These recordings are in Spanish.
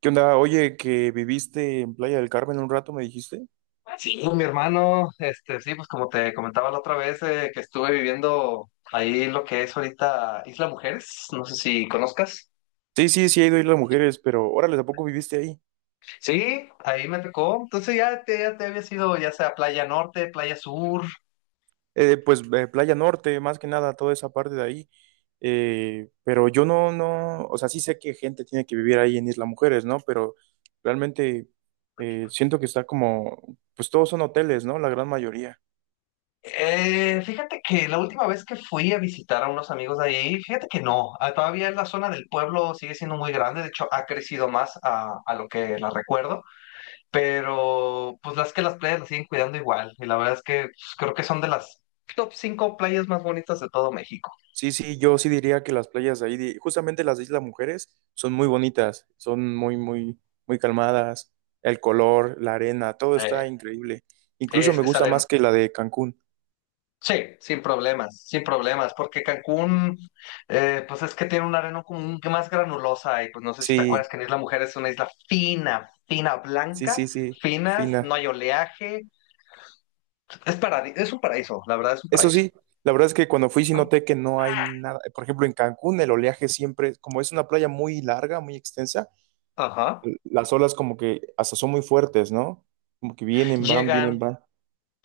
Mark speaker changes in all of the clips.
Speaker 1: ¿Qué onda? Oye, que viviste en Playa del Carmen un rato, me dijiste.
Speaker 2: Sí, mi hermano, sí, pues como te comentaba la otra vez, que estuve viviendo ahí lo que es ahorita Isla Mujeres, no sé si conozcas.
Speaker 1: Sí, sí, sí, he ido a Isla Mujeres, pero órale, ¿a poco viviste ahí?
Speaker 2: Sí, ahí me tocó. Entonces ya te había sido ya sea Playa Norte, Playa Sur.
Speaker 1: Playa Norte, más que nada, toda esa parte de ahí. Pero yo no, no, o sea, sí sé que gente tiene que vivir ahí en Isla Mujeres, ¿no? Pero realmente siento que está como, pues todos son hoteles, ¿no? La gran mayoría.
Speaker 2: Fíjate que la última vez que fui a visitar a unos amigos de ahí, fíjate que no, ah, todavía la zona del pueblo sigue siendo muy grande, de hecho ha crecido más a lo que la recuerdo. Pero pues las playas las siguen cuidando igual. Y la verdad es que pues, creo que son de las top 5 playas más bonitas de todo México.
Speaker 1: Sí, sí, yo sí diría que las playas de ahí, justamente las de Isla Mujeres, son muy bonitas, son muy, muy, muy calmadas, el color, la arena, todo
Speaker 2: Eh,
Speaker 1: está increíble. Incluso me
Speaker 2: es
Speaker 1: gusta
Speaker 2: arena.
Speaker 1: más que la de Cancún.
Speaker 2: Sí, sin problemas, sin problemas, porque Cancún, pues es que tiene una arena como más granulosa y pues no sé si te acuerdas
Speaker 1: Sí,
Speaker 2: que en Isla Mujer es una isla fina, fina,
Speaker 1: sí,
Speaker 2: blanca,
Speaker 1: sí, sí,
Speaker 2: finas, no
Speaker 1: fina.
Speaker 2: hay oleaje, es un paraíso, la verdad es un
Speaker 1: Eso
Speaker 2: paraíso.
Speaker 1: sí, la verdad es que cuando fui sí noté que no hay nada. Por ejemplo, en Cancún el oleaje siempre, como es una playa muy larga, muy extensa,
Speaker 2: Ajá.
Speaker 1: las olas como que hasta son muy fuertes, ¿no? Como que vienen, van, vienen,
Speaker 2: Llegan,
Speaker 1: van.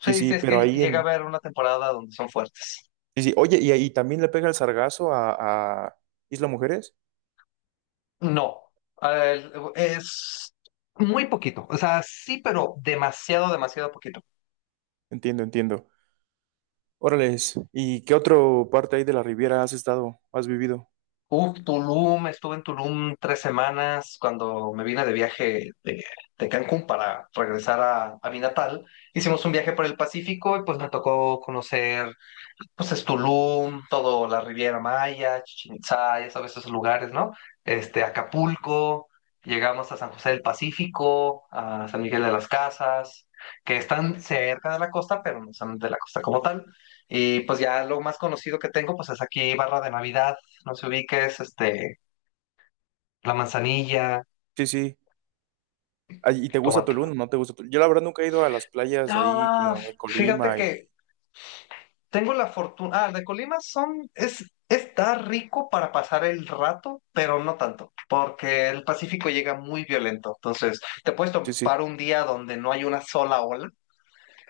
Speaker 1: Sí,
Speaker 2: sí,
Speaker 1: sí,
Speaker 2: es que
Speaker 1: pero ahí
Speaker 2: llega a
Speaker 1: en...
Speaker 2: haber una temporada donde son fuertes.
Speaker 1: Sí, sí. Oye, y ahí también le pega el sargazo a Isla Mujeres.
Speaker 2: No, es muy poquito, o sea, sí, pero demasiado, demasiado poquito.
Speaker 1: Entiendo, entiendo. Órales, ¿y qué otro parte ahí de la Riviera has estado, has vivido?
Speaker 2: Uf, Tulum, estuve en Tulum tres semanas cuando me vine de viaje de Cancún para regresar a mi natal. Hicimos un viaje por el Pacífico y pues me tocó conocer. Pues es Tulum, todo la Riviera Maya, Chichén Itzá, ya sabes esos lugares, ¿no? Acapulco, llegamos a San José del Pacífico, a San Miguel de las Casas, que están cerca de la costa, pero no son de la costa como tal. Y pues ya lo más conocido que tengo, pues es aquí Barra de Navidad, no se ubiques, La Manzanilla,
Speaker 1: Sí, sí. Ay, ¿y te gusta
Speaker 2: Tomatla.
Speaker 1: Tulum? ¿No te gusta Tulum? Yo la verdad nunca he ido a las playas de ahí,
Speaker 2: Ah,
Speaker 1: como en
Speaker 2: fíjate
Speaker 1: Colima y...
Speaker 2: que tengo la fortuna. Ah, de Colima son, es, está rico para pasar el rato, pero no tanto, porque el Pacífico llega muy violento. Entonces, te puedes
Speaker 1: Sí, sí.
Speaker 2: topar un día donde no hay una sola ola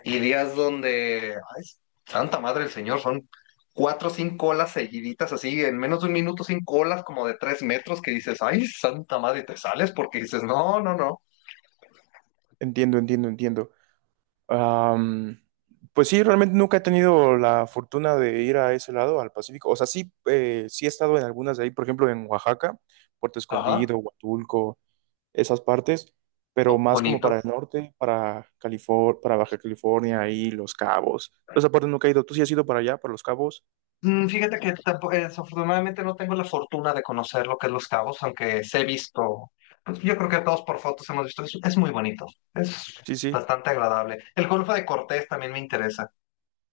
Speaker 2: y días donde, ay, santa madre del Señor, son cuatro o cinco olas seguiditas, así, en menos de un minuto, cinco olas como de 3 metros que dices, ay, santa madre, y te sales porque dices, no, no, no.
Speaker 1: Entiendo, entiendo, entiendo. Am, pues sí, realmente nunca he tenido la fortuna de ir a ese lado, al Pacífico. O sea, sí, sí he estado en algunas de ahí, por ejemplo, en Oaxaca, Puerto
Speaker 2: Ajá,
Speaker 1: Escondido, Huatulco. Esas partes, pero
Speaker 2: oh,
Speaker 1: más como
Speaker 2: bonito.
Speaker 1: para el norte, para California, para Baja California y Los Cabos. Entonces, esa parte nunca he ido. ¿Tú sí has ido para allá, para Los Cabos?
Speaker 2: Fíjate que desafortunadamente no tengo la fortuna de conocer lo que es Los Cabos, aunque se he visto, pues, yo creo que todos por fotos hemos visto, es muy bonito, es
Speaker 1: Sí, sí.
Speaker 2: bastante agradable. El Golfo de Cortés también me interesa.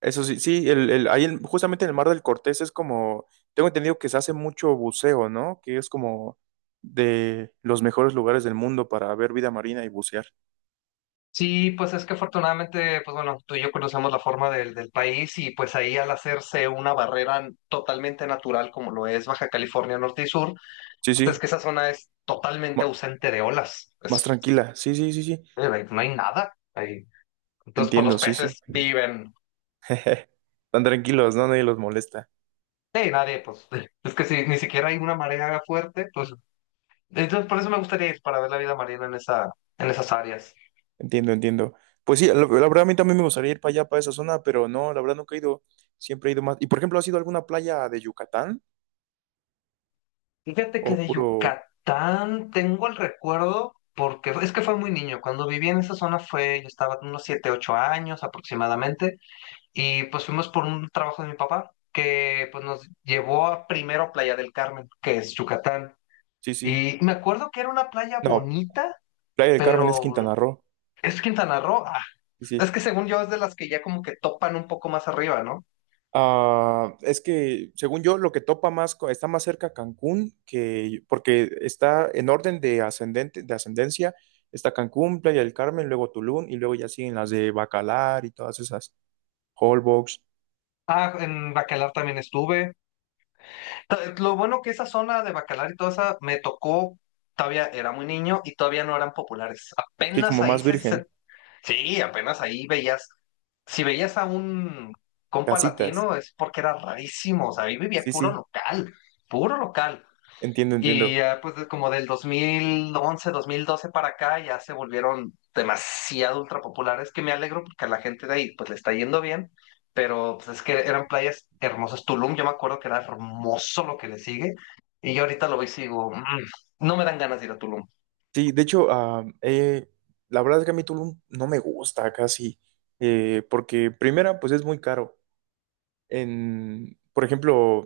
Speaker 1: Eso sí, sí, ahí justamente en el Mar del Cortés es como, tengo entendido que se hace mucho buceo, ¿no? Que es como de los mejores lugares del mundo para ver vida marina y bucear.
Speaker 2: Sí, pues es que afortunadamente, pues bueno, tú y yo conocemos la forma del país y pues ahí al hacerse una barrera totalmente natural como lo es Baja California Norte y Sur,
Speaker 1: Sí,
Speaker 2: entonces
Speaker 1: sí,
Speaker 2: que esa zona es totalmente
Speaker 1: ma-
Speaker 2: ausente de olas,
Speaker 1: más
Speaker 2: pues,
Speaker 1: tranquila. Sí, sí, sí, sí.
Speaker 2: no hay nada ahí. Entonces, pues los
Speaker 1: Entiendo, sí, sí.
Speaker 2: peces viven.
Speaker 1: Tan tranquilos, ¿no? Nadie los molesta.
Speaker 2: Sí, nadie, pues es que si ni siquiera hay una marea fuerte, pues entonces por eso me gustaría ir para ver la vida marina en en esas áreas.
Speaker 1: Entiendo, entiendo. Pues sí, la verdad a mí también me gustaría ir para allá, para esa zona, pero no, la verdad nunca he ido, siempre he ido más. Y por ejemplo, ¿has ido a alguna playa de Yucatán?
Speaker 2: Fíjate
Speaker 1: O
Speaker 2: que de
Speaker 1: puro,
Speaker 2: Yucatán tengo el recuerdo, porque es que fue muy niño, cuando viví en esa zona fue, yo estaba unos 7, 8 años aproximadamente, y pues fuimos por un trabajo de mi papá que pues nos llevó a primero a Playa del Carmen, que es Yucatán.
Speaker 1: sí, sí.
Speaker 2: Y me acuerdo que era una playa
Speaker 1: No,
Speaker 2: bonita,
Speaker 1: Playa del Carmen es
Speaker 2: pero
Speaker 1: Quintana Roo,
Speaker 2: es Quintana Roo. Ah,
Speaker 1: sí, sí.
Speaker 2: es que según yo es de las que ya como que topan un poco más arriba, ¿no?
Speaker 1: Ah, es que, según yo, lo que topa más, está más cerca Cancún que, porque está en orden de ascendente, de ascendencia, está Cancún, Playa del Carmen, luego Tulum, y luego ya siguen las de Bacalar y todas esas, Holbox,
Speaker 2: Ah, en Bacalar también estuve. Lo bueno que esa zona de Bacalar y toda esa me tocó, todavía era muy niño y todavía no eran populares.
Speaker 1: sí,
Speaker 2: Apenas
Speaker 1: como
Speaker 2: ahí
Speaker 1: más
Speaker 2: se.
Speaker 1: virgen,
Speaker 2: Sí, apenas ahí veías. Si veías a un compa
Speaker 1: casitas,
Speaker 2: latino es porque era rarísimo, o sea, ahí vivía
Speaker 1: sí,
Speaker 2: puro
Speaker 1: sí,
Speaker 2: local, puro local.
Speaker 1: entiendo,
Speaker 2: Y
Speaker 1: entiendo.
Speaker 2: ya pues como del 2011, 2012 para acá ya se volvieron demasiado ultra populares que me alegro porque a la gente de ahí pues le está yendo bien, pero pues es que eran playas hermosas. Tulum yo me acuerdo que era hermoso lo que le sigue y yo ahorita lo veo y sigo, "Mm, no me dan ganas de ir a Tulum,
Speaker 1: Sí, de hecho, la verdad es que a mí Tulum no me gusta casi, porque primera, pues es muy caro. En, por ejemplo,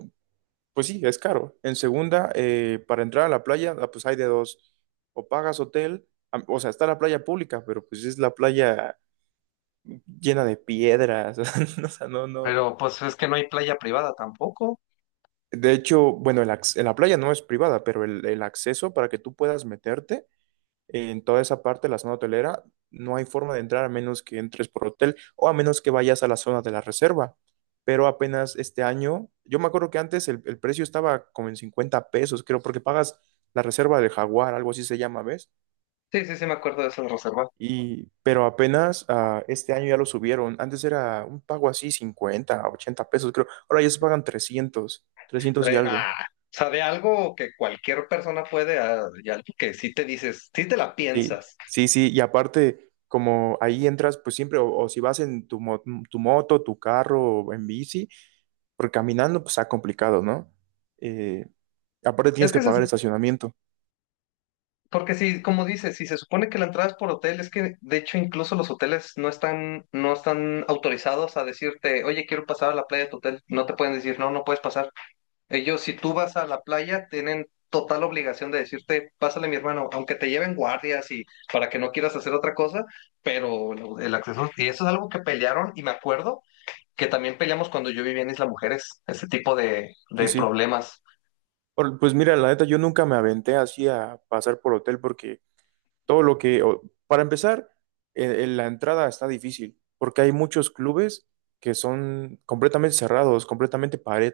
Speaker 1: pues sí, es caro. En segunda, para entrar a la playa, pues hay de dos, o pagas hotel, o sea, está la playa pública, pero pues es la playa llena de piedras, o sea, no, no.
Speaker 2: pero pues es que no hay playa privada tampoco".
Speaker 1: De hecho, bueno, la playa no es privada, pero el acceso para que tú puedas meterte en toda esa parte, la zona hotelera, no hay forma de entrar a menos que entres por hotel o a menos que vayas a la zona de la reserva. Pero apenas este año, yo me acuerdo que antes el precio estaba como en 50 pesos, creo, porque pagas la reserva del Jaguar, algo así se llama, ¿ves?
Speaker 2: Sí, sí, sí me acuerdo de eso de reserva.
Speaker 1: Y, pero apenas este año ya lo subieron. Antes era un pago así 50, 80 pesos, creo. Ahora ya se pagan trescientos y
Speaker 2: Traen,
Speaker 1: algo.
Speaker 2: ah, o sea, de algo que cualquier persona puede, ah, y algo que sí te dices, sí te la
Speaker 1: Sí,
Speaker 2: piensas.
Speaker 1: sí, sí, y aparte, como ahí entras, pues siempre, o si vas en tu, tu moto, tu carro, o en bici, porque caminando, pues está complicado, ¿no? Eh, aparte
Speaker 2: Es
Speaker 1: tienes que
Speaker 2: que
Speaker 1: pagar
Speaker 2: se
Speaker 1: estacionamiento.
Speaker 2: Porque si, como dices, si se supone que la entrada es por hotel, es que de hecho incluso los hoteles no están autorizados a decirte, oye, quiero pasar a la playa de tu hotel. No te pueden decir, no, no puedes pasar. Ellos, si tú vas a la playa, tienen total obligación de decirte, pásale mi hermano, aunque te lleven guardias y para que no quieras hacer otra cosa, pero el acceso, y eso es algo que pelearon, y me acuerdo que también peleamos cuando yo vivía en Isla Mujeres, ese tipo
Speaker 1: Sí,
Speaker 2: de
Speaker 1: sí.
Speaker 2: problemas.
Speaker 1: Pues mira, la neta, yo nunca me aventé así a pasar por hotel porque todo lo que, para empezar, la entrada está difícil porque hay muchos clubes que son completamente cerrados, completamente pared.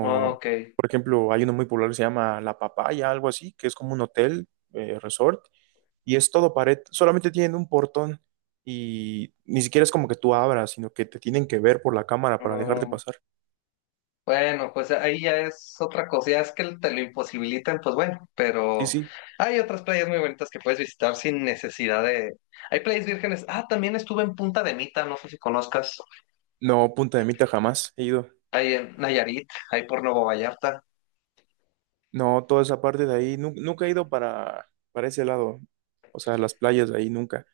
Speaker 2: Ah, ok.
Speaker 1: por ejemplo, hay uno muy popular que se llama La Papaya, algo así, que es como un hotel, resort, y es todo pared, solamente tienen un portón y ni siquiera es como que tú abras, sino que te tienen que ver por la cámara para dejarte pasar.
Speaker 2: Bueno, pues ahí ya es otra cosa, ya es que te lo imposibilitan, pues bueno,
Speaker 1: Sí,
Speaker 2: pero
Speaker 1: sí,
Speaker 2: hay otras playas muy bonitas que puedes visitar sin necesidad de… Hay playas vírgenes, ah, también estuve en Punta de Mita, no sé si conozcas,
Speaker 1: no, Punta de Mita jamás he ido.
Speaker 2: ahí en Nayarit, ahí por Nuevo Vallarta,
Speaker 1: No, toda esa parte de ahí, nunca he ido para ese lado, o sea, las playas de ahí nunca.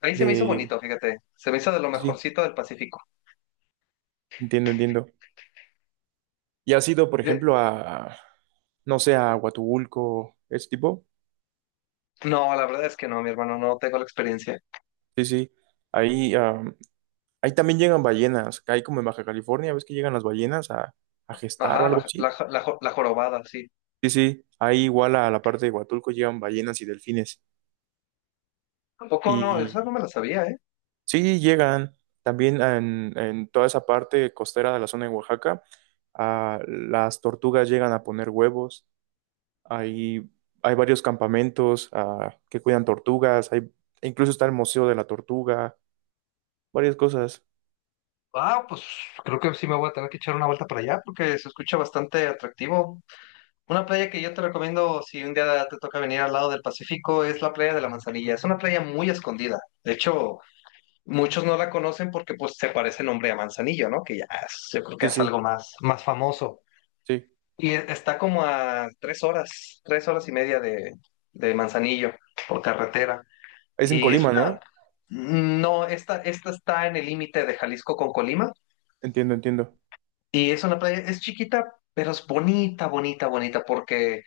Speaker 2: ahí se me hizo
Speaker 1: De,
Speaker 2: bonito, fíjate, se me hizo de lo
Speaker 1: sí, sí,
Speaker 2: mejorcito del Pacífico.
Speaker 1: entiendo, entiendo. ¿Y has ido, por
Speaker 2: Eh,
Speaker 1: ejemplo, a, no sé, a Huatulco, ese tipo?
Speaker 2: No, la verdad es que no, mi hermano, no tengo la experiencia.
Speaker 1: Sí, sí. Ahí, ahí también llegan ballenas. Ahí como en Baja California, ves que llegan las ballenas a gestar o
Speaker 2: Ajá,
Speaker 1: algo así.
Speaker 2: la jorobada, sí.
Speaker 1: Sí, sí. Ahí igual a la parte de Huatulco llegan ballenas y delfines.
Speaker 2: Tampoco no, esa no
Speaker 1: Y
Speaker 2: me la sabía, ¿eh?
Speaker 1: sí, llegan también en toda esa parte costera de la zona de Oaxaca. Ah, las tortugas llegan a poner huevos. Hay, hay varios campamentos que cuidan tortugas. Hay, incluso está el Museo de la Tortuga. Varias cosas.
Speaker 2: Ah, pues creo que sí me voy a tener que echar una vuelta para allá porque se escucha bastante atractivo. Una playa que yo te recomiendo si un día te toca venir al lado del Pacífico es la playa de la Manzanilla. Es una playa muy escondida. De hecho, muchos no la conocen porque pues se parece el nombre a Manzanillo, ¿no? Que yo creo que
Speaker 1: Sí,
Speaker 2: es
Speaker 1: sí,
Speaker 2: algo más, más famoso.
Speaker 1: sí.
Speaker 2: Y está como a 3 horas, 3 horas y media de Manzanillo por carretera.
Speaker 1: Es en
Speaker 2: Y es
Speaker 1: Colima,
Speaker 2: una…
Speaker 1: ¿no?
Speaker 2: No, esta está en el límite de Jalisco con Colima.
Speaker 1: Entiendo, entiendo.
Speaker 2: Y es una playa, es chiquita, pero es bonita, bonita, bonita porque…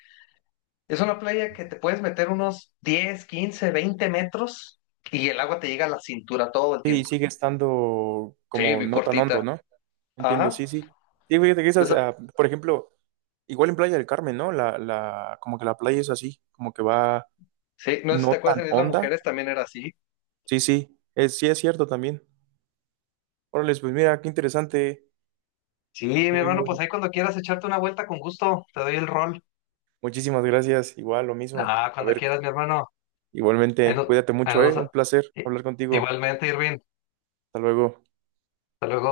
Speaker 2: Es una playa que te puedes meter unos 10, 15, 20 metros y el agua te llega a la cintura todo el
Speaker 1: Sí,
Speaker 2: tiempo.
Speaker 1: sigue estando
Speaker 2: Sí,
Speaker 1: como
Speaker 2: vi
Speaker 1: no tan
Speaker 2: cortita.
Speaker 1: hondo, ¿no? Entiendo,
Speaker 2: Ajá.
Speaker 1: sí, sí. Sí, fíjate que esas,
Speaker 2: Esa-
Speaker 1: por ejemplo, igual en Playa del Carmen, ¿no? Como que la playa es así, como que va
Speaker 2: sí, no sé si
Speaker 1: no
Speaker 2: te
Speaker 1: tan
Speaker 2: acuerdas, en Isla
Speaker 1: honda.
Speaker 2: Mujeres también era así.
Speaker 1: Sí, sí es cierto también. Órale, pues mira, qué interesante.
Speaker 2: Sí, mi
Speaker 1: Muy,
Speaker 2: hermano, pues
Speaker 1: muy.
Speaker 2: ahí cuando quieras echarte una vuelta con gusto, te doy el rol.
Speaker 1: Muchísimas gracias. Igual, lo mismo.
Speaker 2: Ah,
Speaker 1: A
Speaker 2: cuando
Speaker 1: ver,
Speaker 2: quieras, mi hermano. Ahí
Speaker 1: igualmente,
Speaker 2: no-
Speaker 1: cuídate
Speaker 2: ahí
Speaker 1: mucho,
Speaker 2: nos-
Speaker 1: ¿eh? Un placer
Speaker 2: eh,
Speaker 1: hablar contigo.
Speaker 2: Igualmente, Irving.
Speaker 1: Hasta luego.
Speaker 2: Hasta luego.